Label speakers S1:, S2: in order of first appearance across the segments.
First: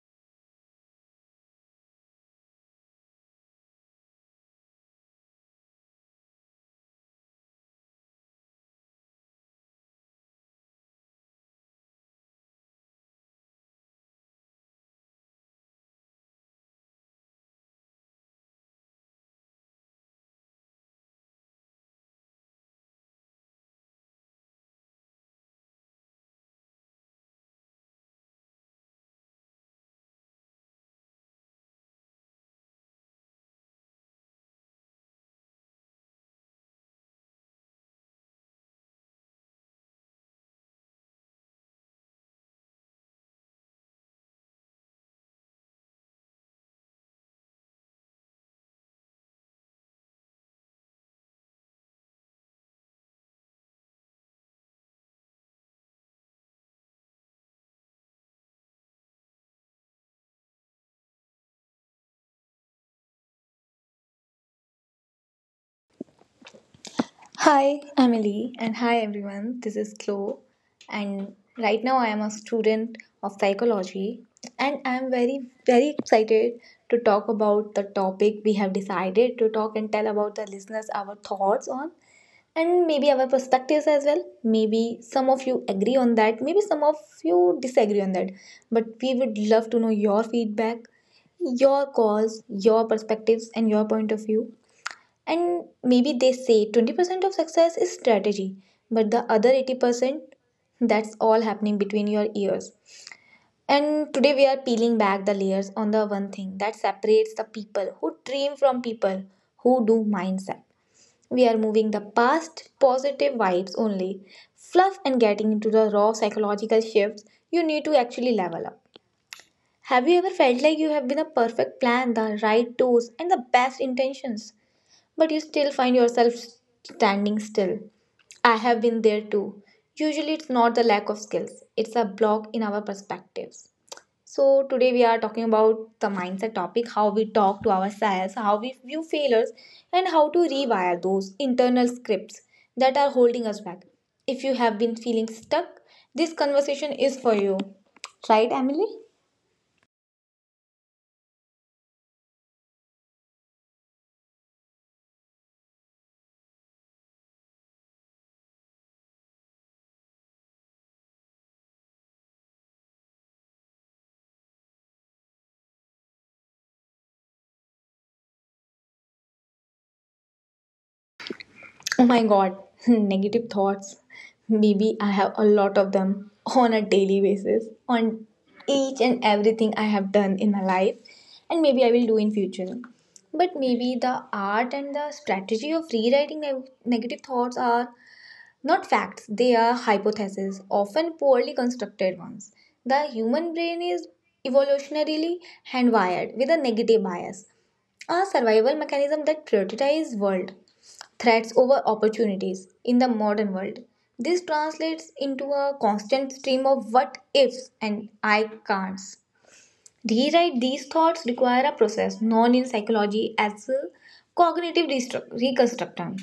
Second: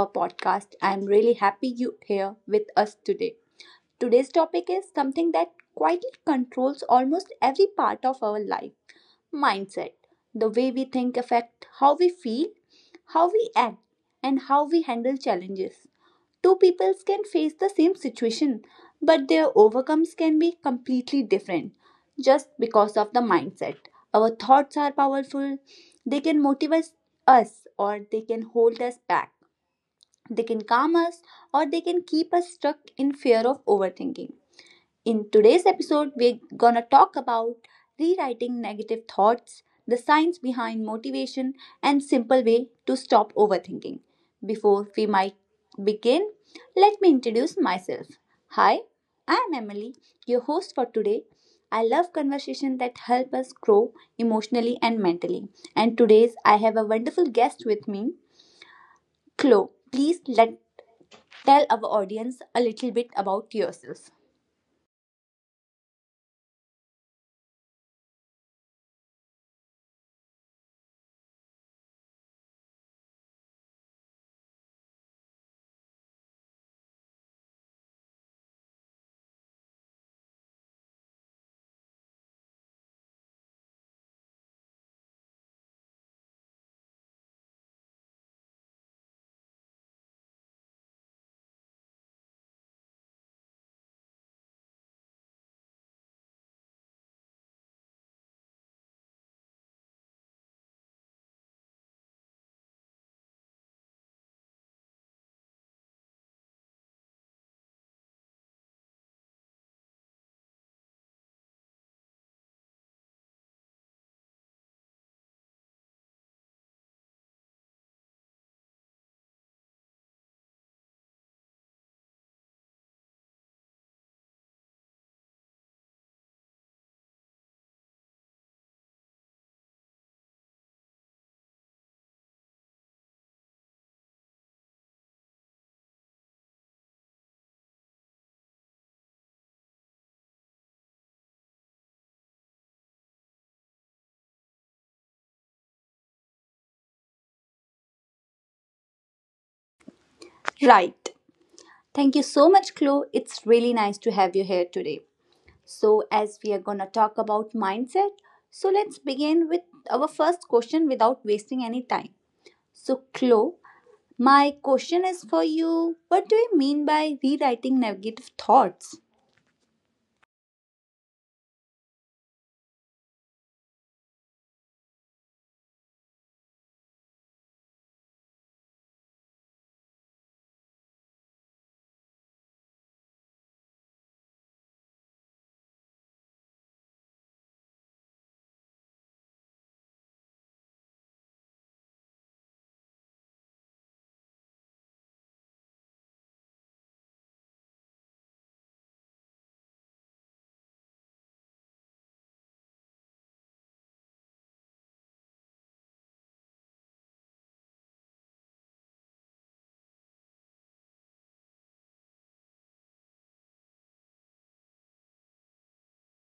S1: our podcast. I'm really happy you're here with us today. Today's topic is something that quietly controls almost every part of our life mindset. The way we think affects how we feel, how we act, and how we handle challenges. Two peoples can face the same situation, but their overcomes can be completely different just because of the mindset. Our thoughts are powerful. They can motivate us or they can hold us back. They can calm us or they can keep us stuck in fear of overthinking. In today's episode, we're gonna talk about rewriting negative thoughts, the science behind motivation, and simple way to stop overthinking. Before we might begin, let me introduce myself. Hi, I'm Emily, your host for today. I love conversations that help us grow emotionally and mentally. And today's I have a wonderful guest with me, Chloe. Please let tell our audience a little bit about yourself.
S2: Hi, Emily, and hi everyone. This is Chloe, and right now I am a student of psychology, and I am very, very excited to talk about the topic we have decided to talk and tell about the listeners our thoughts on, and maybe our perspectives as well. Maybe some of you agree on that, maybe some of you disagree on that, but we would love to know your feedback, your calls, your perspectives, and your point of view. And maybe they say 20% of success is strategy, but the other 80% that's all happening between your ears. And today we are peeling back the layers on the one thing that separates the people who dream from people who do mindset. We are moving the past positive vibes only, fluff, and getting into the raw psychological shifts you need to actually level up. Have you ever felt like you have been a perfect plan, the right tools, and the best intentions, but you still find yourself standing still? I have been there too. Usually, it's not the lack of skills, it's a block in our perspectives. So, today we are talking about the mindset topic, how we talk to ourselves, how we view failures, and how to rewire those internal scripts that are holding us back. If you have been feeling stuck, this conversation is for you. Right, Emily?
S1: Right. Thank you so much, Chloe. It's really nice to have you here today. So, as we are going to talk about mindset, so let's begin with our first question without wasting any time. So, Chloe, my question is for you. What do you mean by rewriting negative thoughts?
S2: Oh my god, negative thoughts. Maybe I have a lot of them on a daily basis on each and everything I have done in my life and maybe I will do in future. But maybe the art and the strategy of rewriting negative thoughts are not facts, they are hypotheses, often poorly constructed ones. The human brain is evolutionarily hardwired with a negative bias, a survival mechanism that prioritizes world threats over opportunities in the modern world. This translates into a constant stream of what ifs and I can'ts. Rewrite these thoughts require a process known in psychology as a cognitive reconstruction.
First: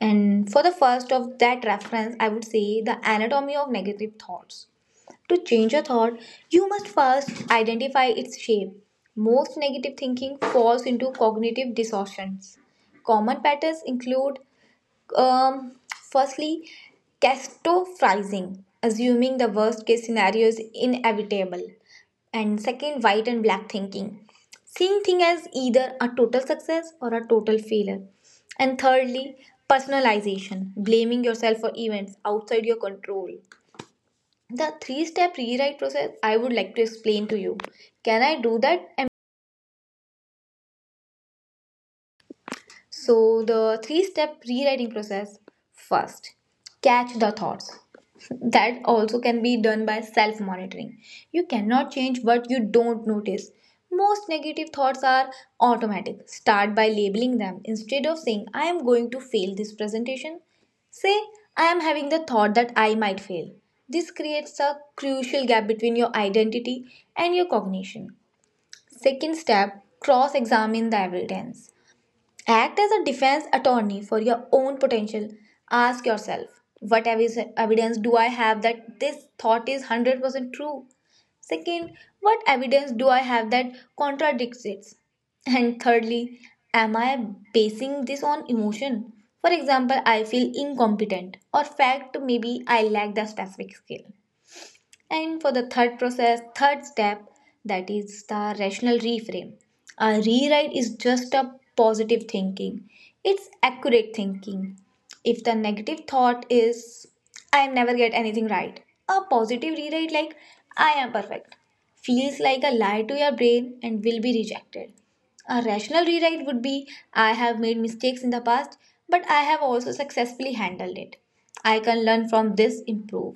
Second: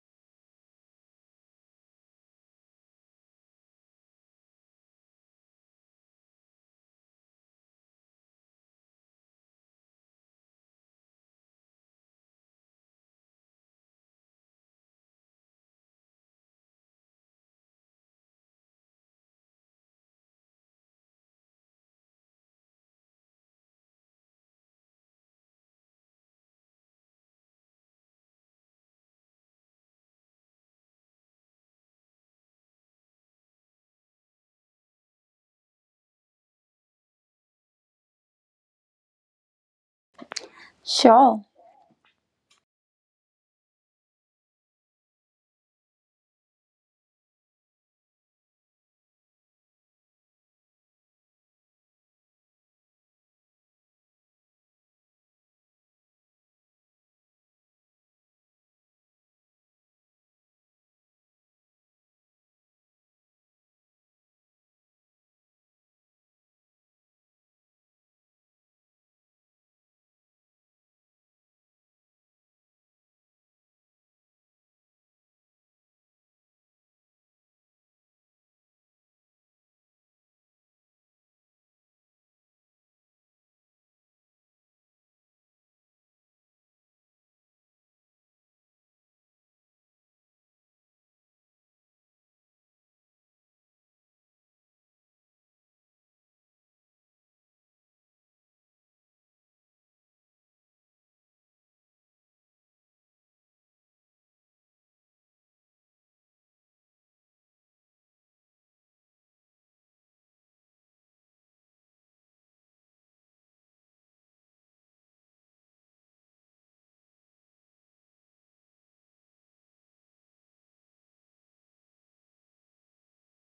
S2: And for the first of that reference, I would say the anatomy of negative thoughts. To change a thought, you must first identify its shape. Most negative thinking falls into cognitive distortions. Common patterns include um, firstly, catastrophizing, assuming the worst case scenario is inevitable. And second, white and black thinking, seeing things as either a total success or a total failure. And thirdly, personalization, blaming yourself for events outside your control. The three step rewrite process I would like to explain to you. Can I do that?
S1: Sure.
S2: So, the three step rewriting process, first, catch the thoughts. That also can be done by self monitoring. You cannot change what you don't notice. Most negative thoughts are automatic. Start by labeling them. Instead of saying, I am going to fail this presentation, say, I am having the thought that I might fail. This creates a crucial gap between your identity and your cognition. Second step, cross examine the evidence. Act as a defense attorney for your own potential. Ask yourself, what evidence do I have that this thought is 100% true? Second, what evidence do I have that contradicts it? And thirdly, am I basing this on emotion? For example, I feel incompetent, or fact, maybe I lack the specific skill. And for the third process, third step, that is the rational reframe. A rewrite is just a positive thinking, it's accurate thinking. If the negative thought is, I never get anything right, a positive rewrite like, I am perfect, feels like a lie to your brain and will be rejected. A rational rewrite would be, I have made mistakes in the past, but I have also successfully handled it. I can learn from this, improve.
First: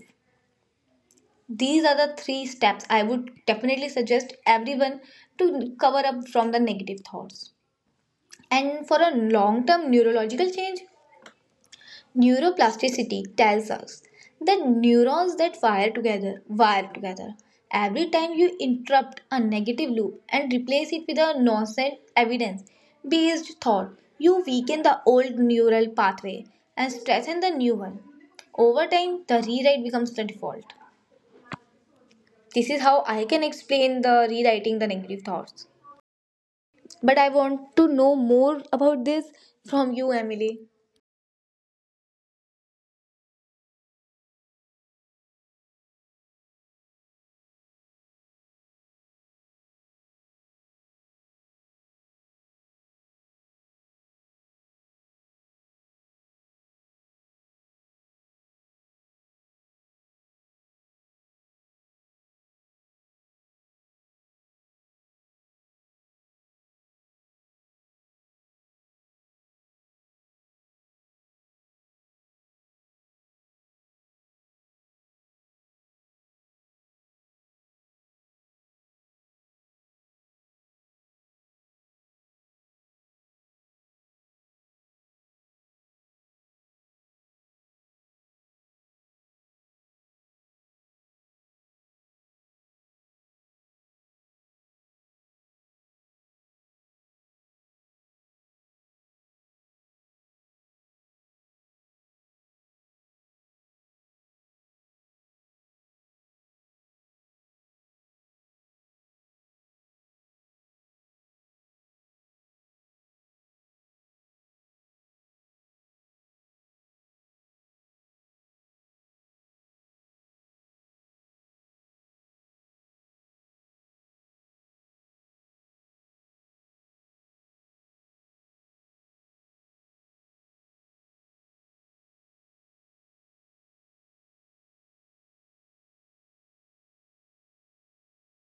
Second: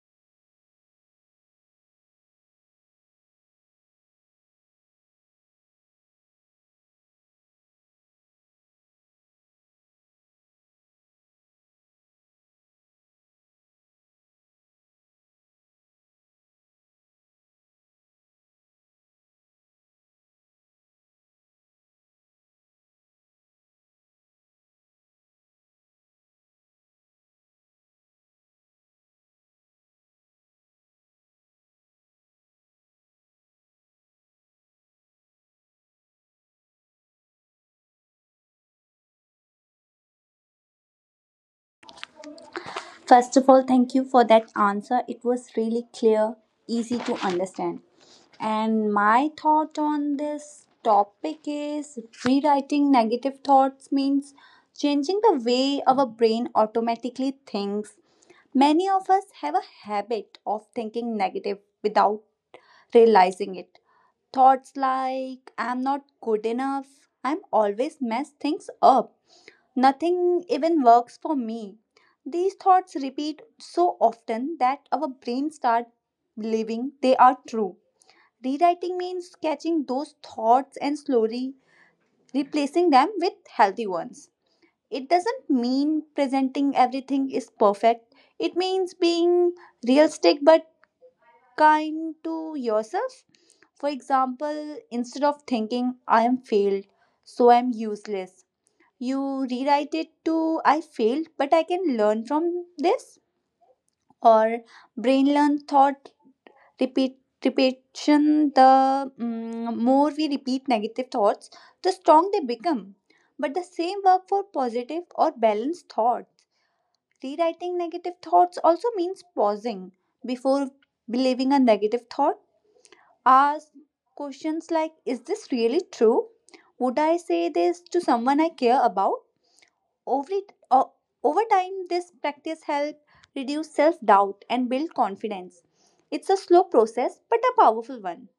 S2: These are the three steps I would definitely suggest everyone to cover up from the negative thoughts. And for a long term neurological change, neuroplasticity tells us that neurons that wire together wire together. Every time you interrupt a negative loop and replace it with a nonsense evidence based thought, you weaken the old neural pathway and strengthen the new one. Over time, the rewrite becomes the default. This is how I can explain the rewriting the negative thoughts. But I want to know more about this from you, Emily.
S1: First of all, thank you for that answer. It was really clear, easy to understand. And my thought on this topic is rewriting negative thoughts means changing the way our brain automatically thinks. Many of us have a habit of thinking negative without realizing it. Thoughts like, I'm not good enough, I'm always mess things up, nothing even works for me. These thoughts repeat so often that our brains start believing they are true. Rewriting means catching those thoughts and slowly replacing them with healthy ones. It doesn't mean presenting everything is perfect, it means being realistic but kind to yourself. For example, instead of thinking, I am failed, so I am useless, you rewrite it to I failed, but I can learn from this. Or brain learn thought repeat repetition. The more we repeat negative thoughts, the strong they become. But the same work for positive or balanced thoughts. Rewriting negative thoughts also means pausing before believing a negative thought. Ask questions like, is this really true? Would I say this to someone I care about? Over, it, o- Over time, this practice helps reduce self doubt and build confidence. It's a slow process but a powerful one.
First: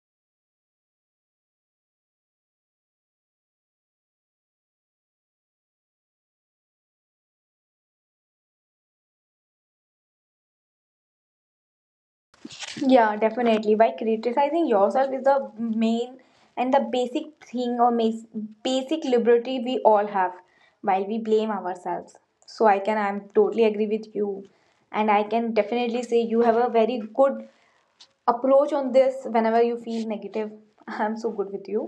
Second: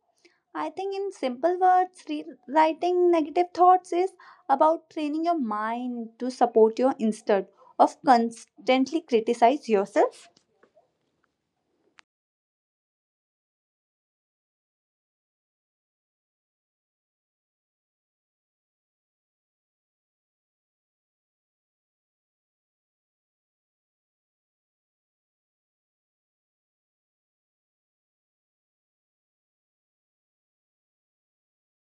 S1: I think, in simple words, rewriting negative thoughts is about training your mind to support your instead of constantly criticize yourself.
S2: Yeah, definitely. By criticizing yourself is the main and the basic thing or basic liberty we all have while we blame ourselves. So I'm totally agree with you. And I can definitely say you have a very good approach on this whenever you feel negative. I'm so good with you,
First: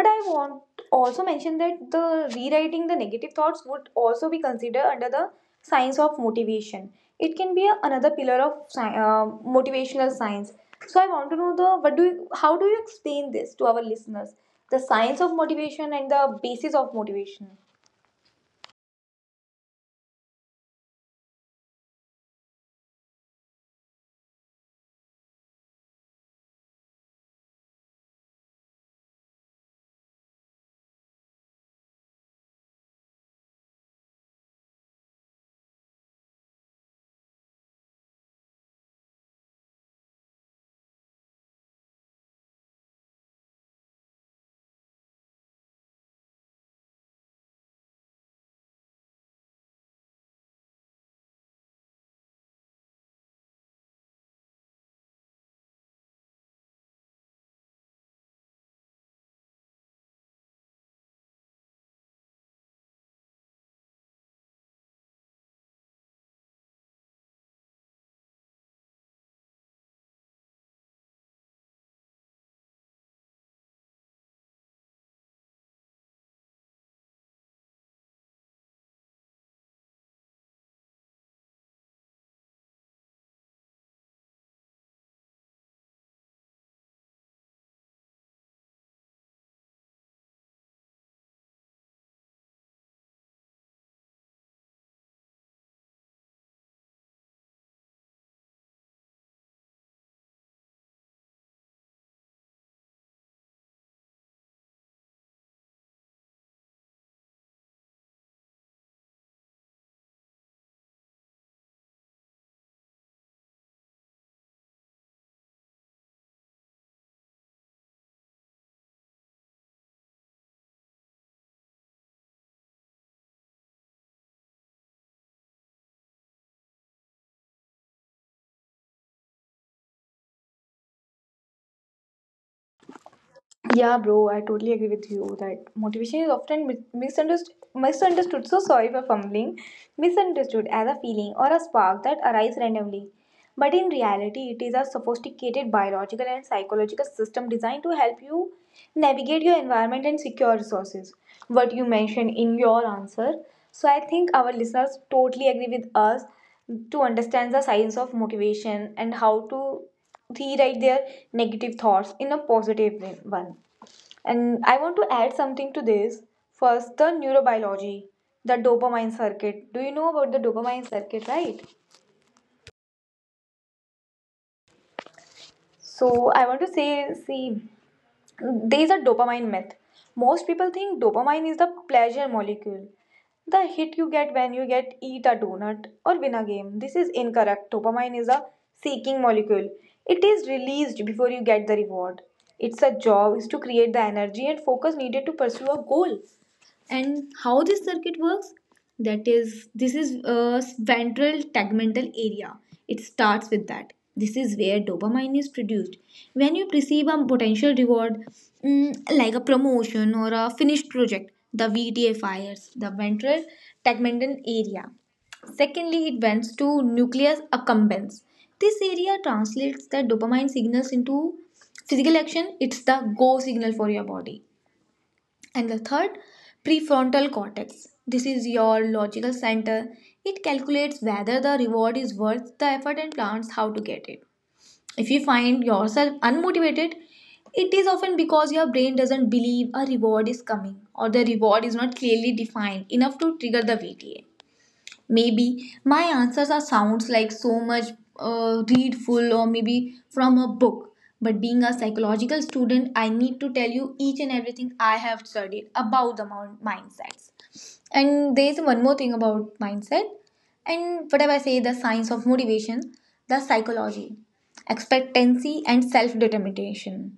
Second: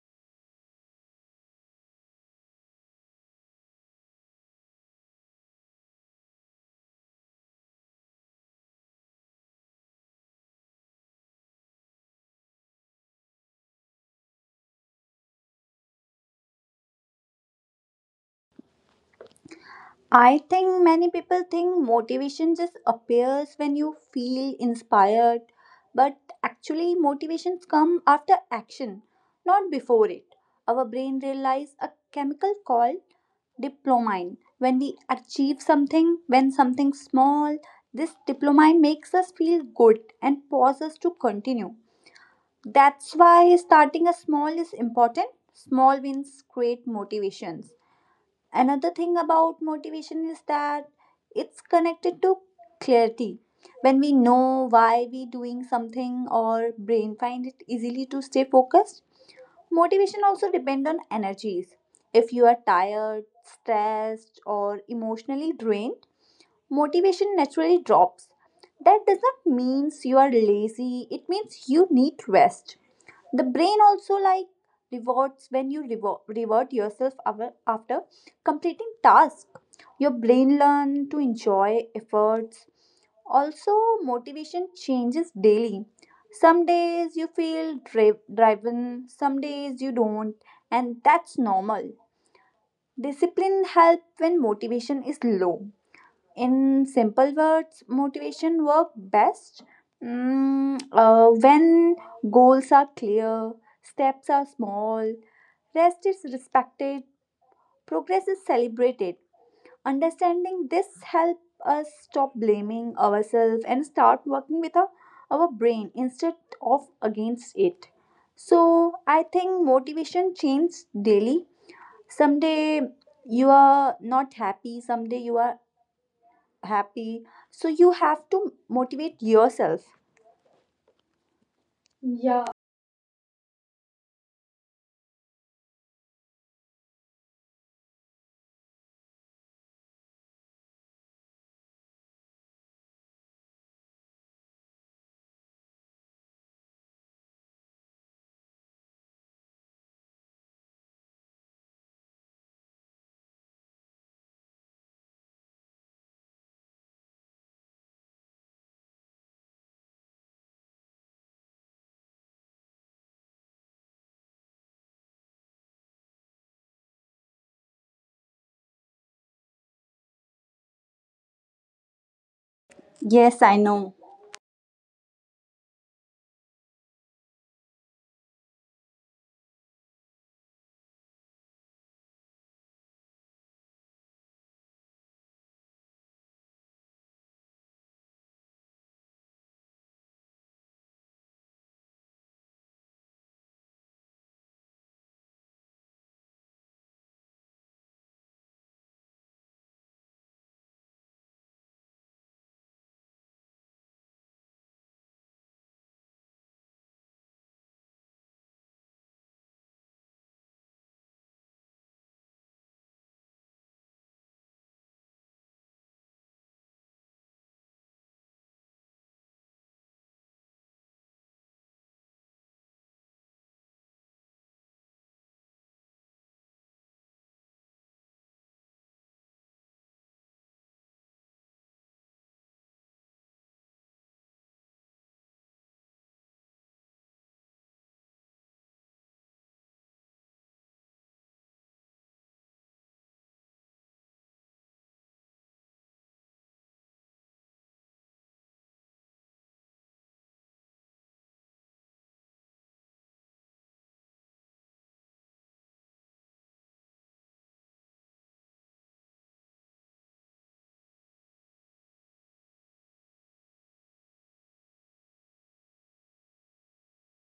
S2: but I want also mention that the rewriting the negative thoughts would also be considered under the science of motivation. It can be another pillar of motivational science. So I want to know the what do you, how do you explain this to our listeners, the science of motivation and the basis of motivation.
S1: I think many people think motivation just appears when you feel inspired, but actually, motivations come after action, not before it. Our brain realizes a chemical called dopamine. When we achieve something, when something small, this dopamine makes us feel good and pauses us to continue. That's why starting a small is important. Small wins create motivations. Another thing about motivation is that it's connected to clarity. When we know why we doing something, our brain find it easily to stay focused. Motivation also depend on energies. If you are tired, stressed, or emotionally drained, motivation naturally drops. That does not mean you are lazy, it means you need rest. The brain also like rewards. When you reward yourself after completing task, your brain learn to enjoy efforts. Also, motivation changes daily. Some days you feel driven, some days you don't, and that's normal. Discipline help when motivation is low. In simple words, motivation work best when goals are clear, steps are small, rest is respected, progress is celebrated. Understanding this help us stop blaming ourselves and start working with our brain instead of against it. So I think motivation changes daily. Someday you are not happy, someday you are happy. So you have to motivate yourself.
S2: Yeah, bro, I totally agree with you that motivation is often misunderstood. So sorry for fumbling. Misunderstood as a feeling or a spark that arises randomly, but in reality, it is a sophisticated biological and psychological system designed to help you navigate your environment and secure resources. What you mentioned in your answer. So I think our listeners totally agree with us to understand the science of motivation and how to rewrite their negative thoughts in a positive one. And I want to add something to this. First, the neurobiology, the dopamine circuit. Do you know about the dopamine circuit, right?
S1: Yes, I know.
S2: So I want to say, see, there is a dopamine myth. Most people think dopamine is the pleasure molecule, the hit you get when you get eat a donut or win a game. This is incorrect. Dopamine is a seeking molecule. It is released before you get the reward. Its a job is to create the energy and focus needed to pursue a goal. And how this circuit works, that is, this is ventral tegmental area. It starts with that, this is where dopamine is produced when you perceive a potential reward, like a promotion or a finished project. The VTA fires, the ventral tegmental area. Secondly, it bends to nucleus accumbens. This area translates the dopamine signals into physical action, it's the go signal for your body. And the third, prefrontal cortex. This is your logical center. It calculates whether the reward is worth the effort and plans how to get it. If you find yourself unmotivated, it is often because your brain doesn't believe a reward is coming or the reward is not clearly defined enough to trigger the VTA. Maybe my answers are sounds like so much read full or maybe from a book. But being a psychological student, I need to tell you each and everything I have studied about the mindsets. And there is one more thing about mindset. And whatever I say, the science of motivation, the psychology, expectancy, and self determination.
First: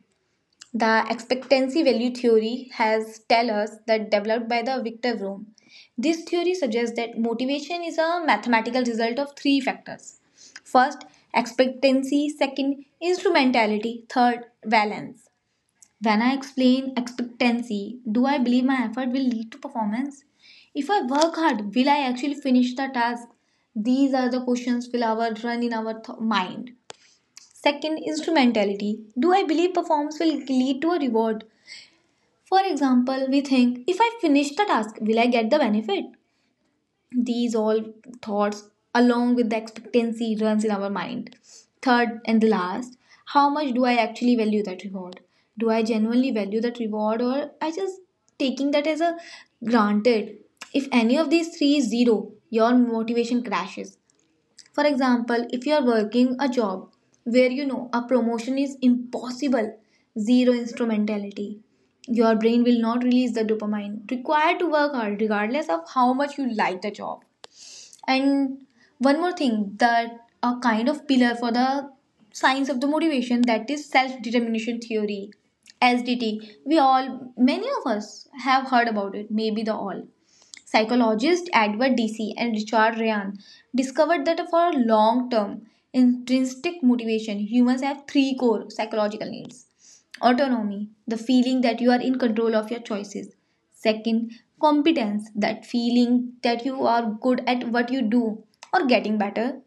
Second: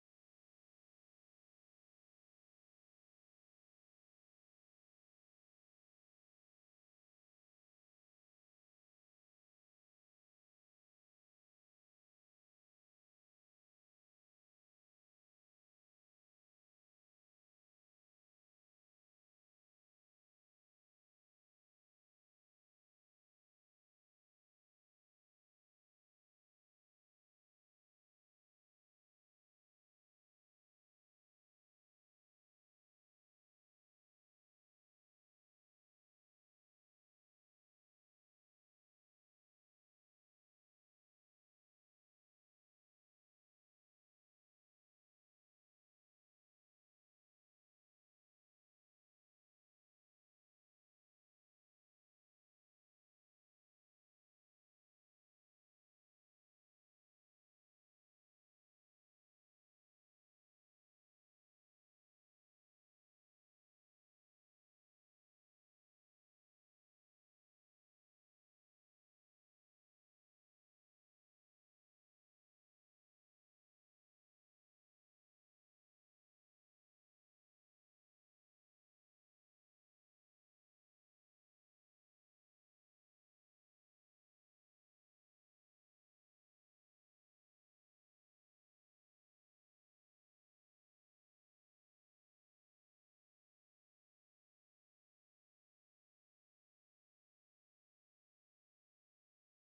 S2: The expectancy value theory has tell us that developed by the Victor Vroom. This theory suggests that motivation is a mathematical result of three factors. First, expectancy, second, instrumentality, third, valence. When I explain expectancy, do I believe my effort will lead to performance? If I work hard, will I actually finish the task? These are the questions will our run in our mind. Second, instrumentality. Do I believe performance will lead to a reward? For example, we think, if I finish the task, will I get the benefit? These all thoughts, along with the expectancy, runs in our mind. Third and the last, how much do I actually value that reward? Do I genuinely value that reward or I just taking that as a granted? If any of these three is zero, your motivation crashes. For example, if you are working a job where you know a promotion is impossible, zero instrumentality. Your brain will not release the dopamine required to work hard, regardless of how much you like the job. And one more thing that a kind of pillar for the science of the motivation, that is self determination theory, SDT. We all, many of us have heard about it, maybe the all. Psychologist Edward DC and Richard Ryan discovered that for long term intrinsic motivation, humans have three core psychological needs. Autonomy, the feeling that you are in control of your choices. Second, competence, that feeling that you are good at what you do or getting better.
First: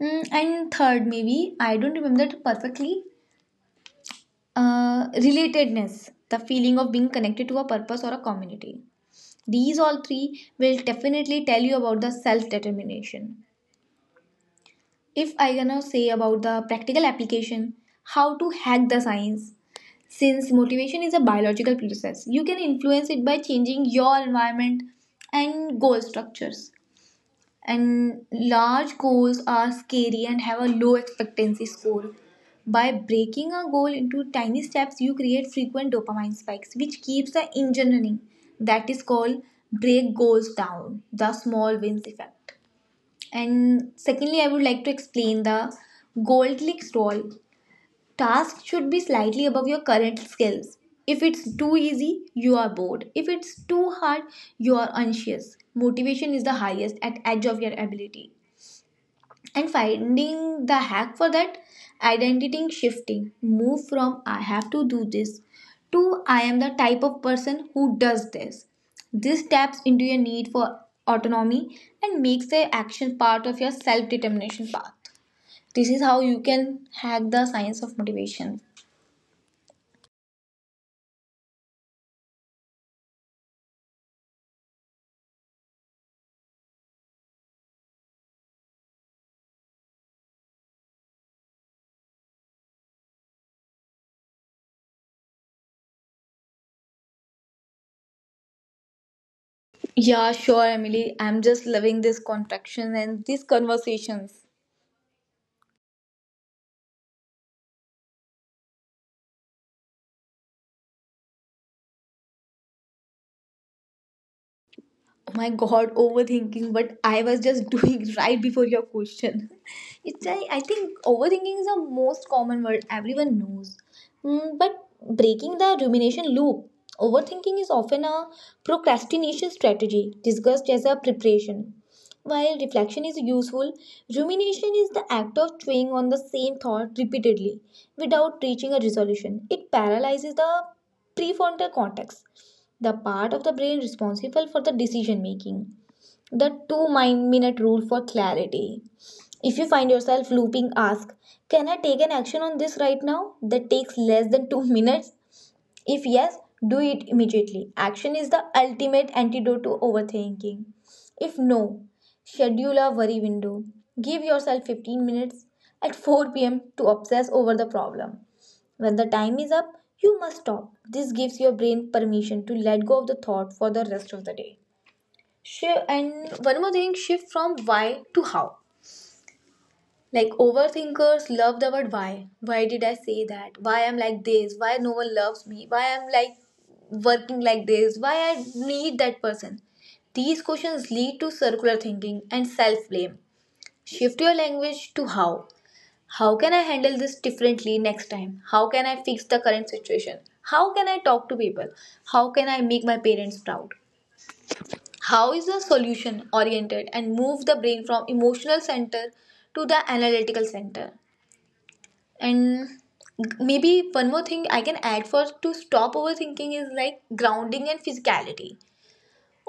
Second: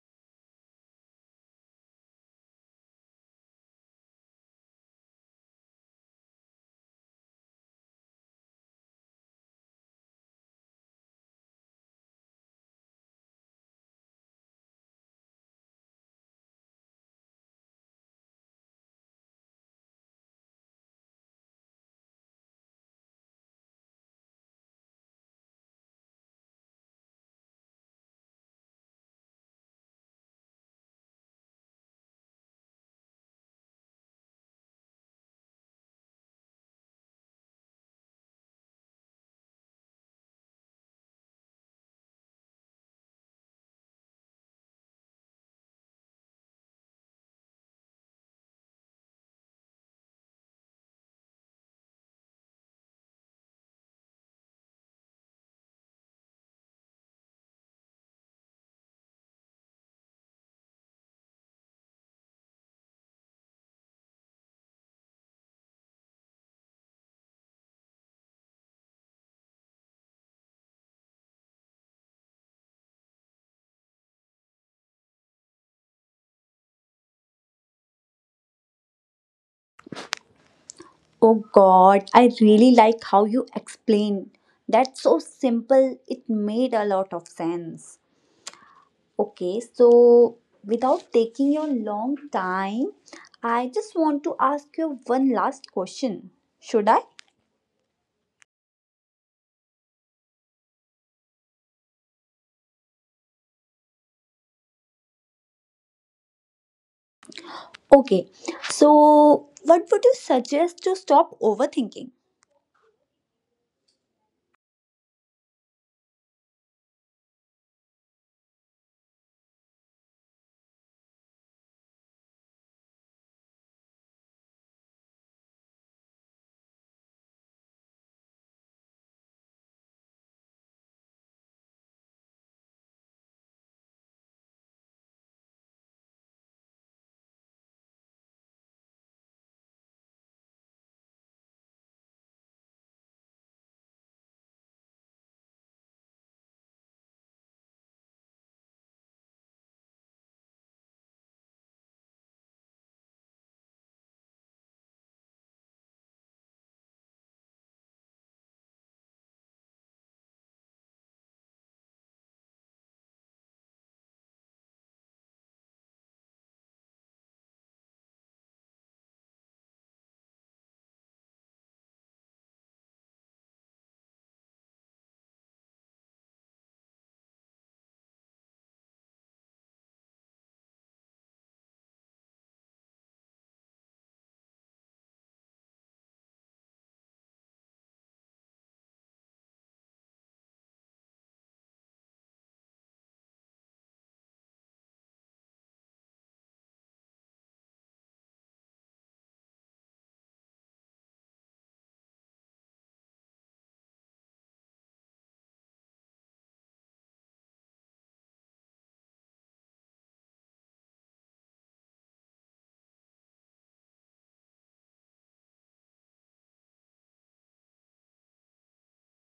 S2: And third, maybe I don't remember it perfectly, relatedness, the feeling of being connected to a purpose or a community. These all three will definitely tell you about the self determination. If I gonna say about the practical application, how to hack the science. Since motivation is a biological process, you can influence it by changing your environment and goal structures. And large goals are scary and have a low expectancy score. By breaking a goal into tiny steps, you create frequent dopamine spikes, which keeps the engine running. That is called break goals down, the small wins effect. And secondly, I would like to explain the gold clicks role. Tasks should be slightly above your current skills. If it's too easy, you are bored. If it's too hard, you are anxious. Motivation is the highest at edge of your ability. And finding the hack for that, identity shifting. Move from I have to do this to I am the type of person who does this. This taps into your need for autonomy and makes the action part of your self determination path. This is how you can hack the science of motivation.
S1: Oh God, I really like how you explained. That's so simple. It made a lot of sense. Okay, so without taking your long time, I just want to ask you one last question. Should I?
S2: Yeah, sure, Emily. I'm just loving this contraction and these conversations.
S1: Okay, so what would you suggest to stop overthinking?
S2: Oh my god, overthinking. But I was just doing right before your question. It's I think overthinking is a most common word everyone knows. Mm, but breaking the rumination loop, overthinking is often a procrastination strategy discussed as a preparation. While reflection is useful, rumination is the act of chewing on the same thought repeatedly without reaching a resolution. It paralyzes the prefrontal cortex, the part of the brain responsible for the decision making. The 2-minute rule for clarity. If you find yourself looping, ask, can I take an action on this right now that takes less than two minutes? If yes, do it immediately. Action is the ultimate antidote to overthinking. If no, schedule a worry window. Give yourself 15 minutes at 4 p.m. to obsess over the problem. When the time is up, you must stop. This gives your brain permission to let go of the thought for the rest of the day. Shift, and one more thing, shift from why to how. Like overthinkers love the word why. Why did I say that? Why I'm like this? Why no one loves me? Why I'm like working like this? Why I need that person? These questions lead to circular thinking and self blame. Shift your language to how. How can I handle this differently next time? How can I fix the current situation? How can I talk to people? How can I make my parents proud? How is the solution oriented and move the brain from emotional center to the analytical center. And maybe one more thing I can add for to stop overthinking is like grounding and physicality.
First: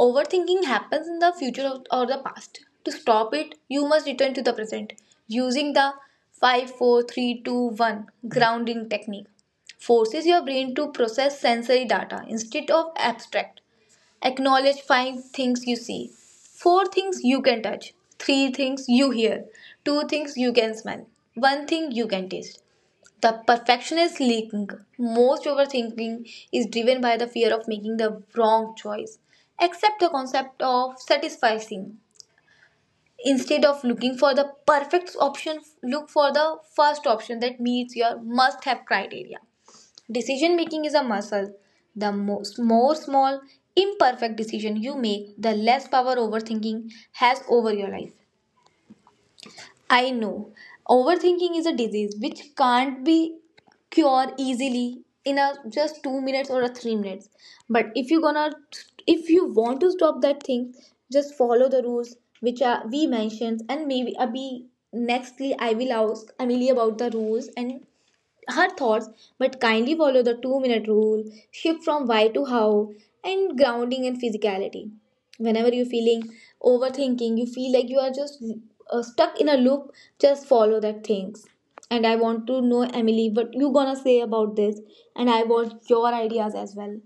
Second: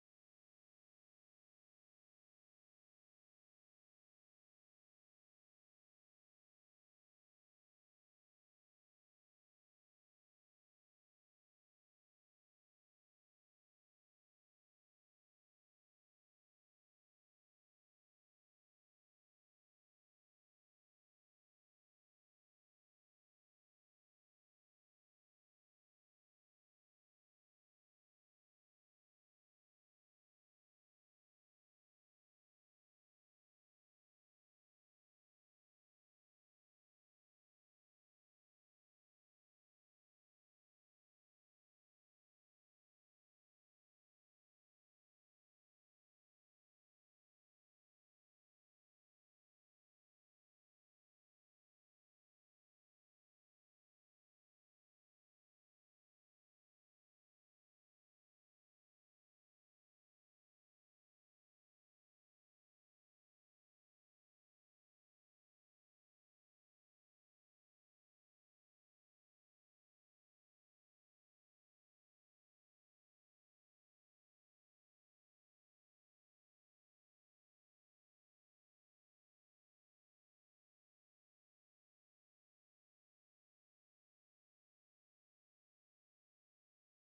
S2: Overthinking happens in the or the past. To stop it you must return to the present using the five, four, three, two, one grounding technique. Forces your brain to process sensory data instead of abstract. Acknowledge five things you see, four things you can touch, three things you hear, two things you can smell, one thing you can taste. The perfectionist leaking. Most overthinking is driven by the fear of making the wrong choice. Accept the concept of satisficing. Instead of looking for the perfect option, look for the first option that meets your must have criteria. Decision making is a muscle. The more small, imperfect decision you make, the less power overthinking has over your life. I know. Overthinking is a disease which can't be cured easily in a just 2 minutes or a 3 minutes. But if you want to stop that thing, just follow the rules which are we mentioned. And maybe Abhi, nextly I will ask Amelie about the rules and her thoughts, but kindly follow the 2-minute rule, shift from why to how, and grounding and physicality. Whenever you're feeling overthinking, you feel like you are just stuck in a loop, just follow that things. And I want to know, Emily, what you gonna say about this, and I want your ideas as well.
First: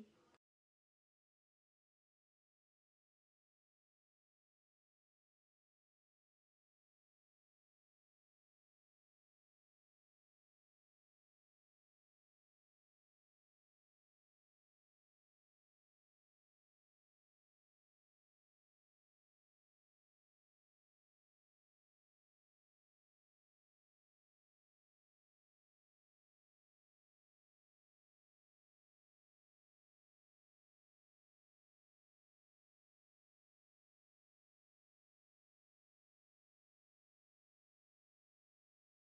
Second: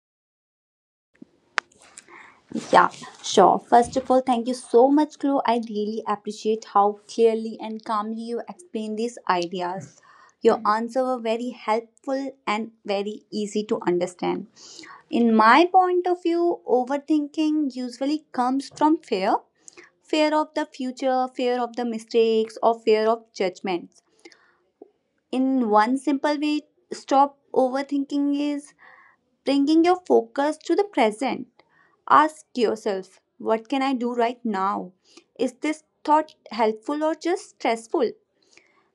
S1: Yeah, sure. First of all, thank you so much, Chloe. I really appreciate how clearly and calmly you explain these ideas. Your answers were very helpful and very easy to understand. In my point of view, overthinking usually comes from fear, fear of the future, fear of the mistakes, or fear of judgments. In one simple way, stop overthinking is bringing your focus to the present. Ask yourself, what can I do right now? Is this thought helpful or just stressful?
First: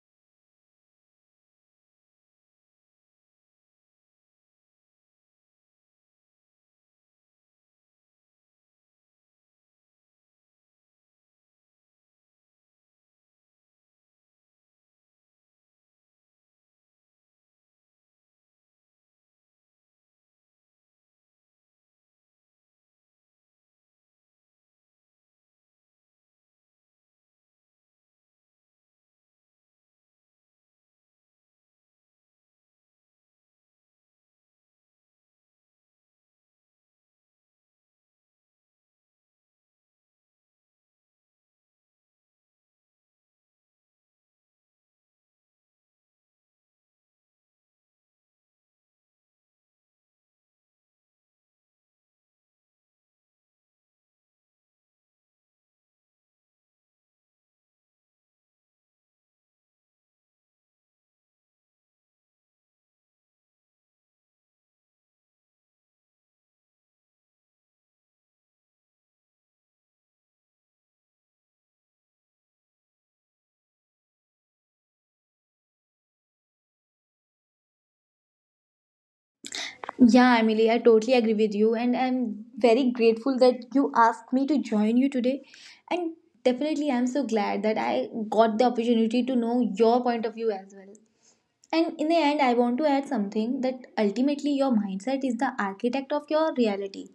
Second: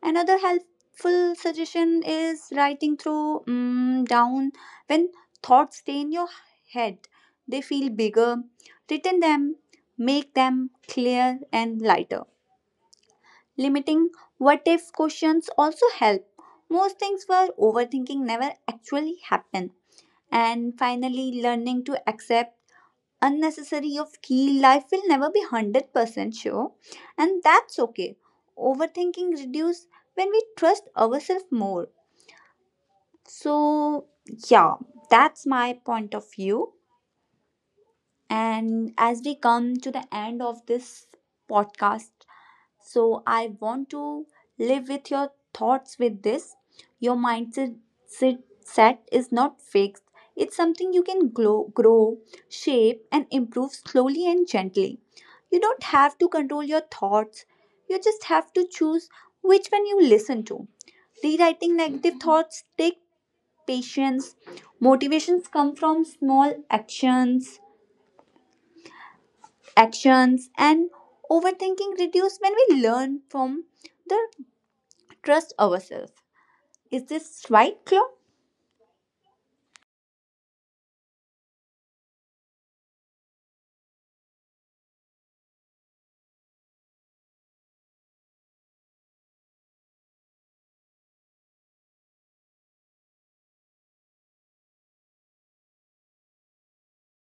S1: Another helpful suggestion is writing down when thoughts stay in your head. They feel bigger. Written them, make them clear and lighter. Limiting what if questions also help. Most things were overthinking never actually happen, and finally learning to accept unnecessary of key life will never be 100% sure, and that's okay. Overthinking reduce when we trust ourselves more. So yeah, that's my point of view. And as we come to the end of this podcast, so I want to live with your thoughts with this. Your mindset sit- set is not fixed. It's something you can grow, shape, and improve slowly and gently. You don't have to control your thoughts. You just have to choose which one you listen to. Rewriting negative thoughts take patience. Motivations come from small actions, and overthinking reduce when we learn from the trust ourselves. Is this right, Claude?
S2: Yeah, Emily, I totally agree with you, and I'm very grateful that you asked me to join you today. And definitely, I'm so glad that I got the opportunity to know your point of view as well. And in the end, I want to add something that ultimately your mindset is the architect of your reality.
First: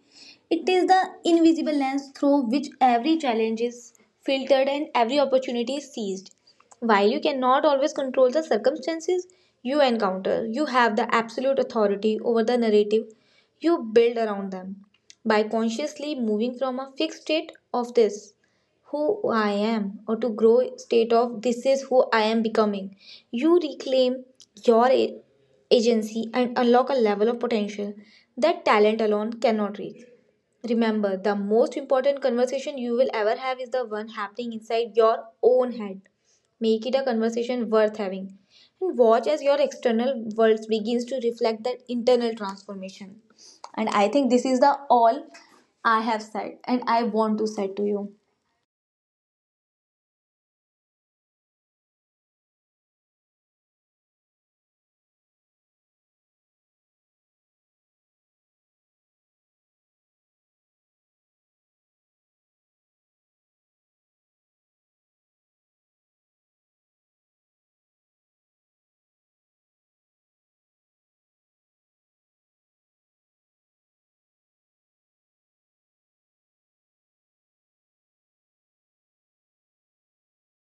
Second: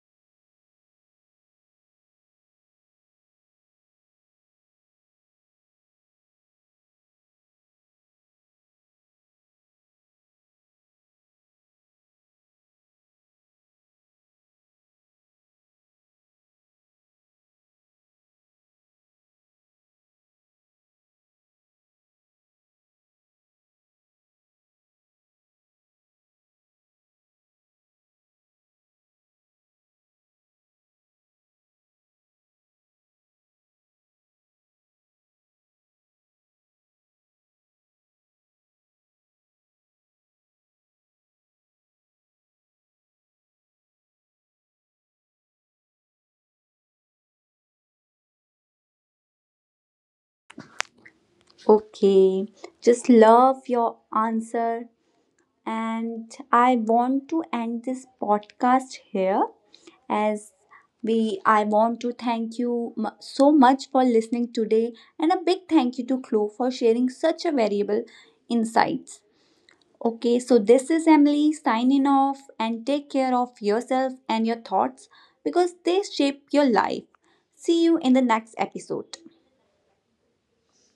S2: It is the invisible lens through which every challenge is filtered and every opportunity is seized. While you cannot always control the circumstances you encounter, you have the absolute authority over the narrative you build around them. By consciously moving from a fixed state of this who I am or to grow state of this is who I am becoming. You reclaim your agency and unlock a level of potential that talent alone cannot reach. Remember, the most important conversation you will ever have is the one happening inside your own head. Make it a conversation worth having and watch as your external world begins to reflect that internal transformation. And I think this is the all I have said and I want to say to you.
S1: Okay, just love your answer. And I want to end this podcast here as we I want to thank you so much for listening today, and a big thank you to Chloe for sharing such a valuable insights. Okay, so this is Emily signing off and take care of yourself and your thoughts because they shape your life. See you in the next episode.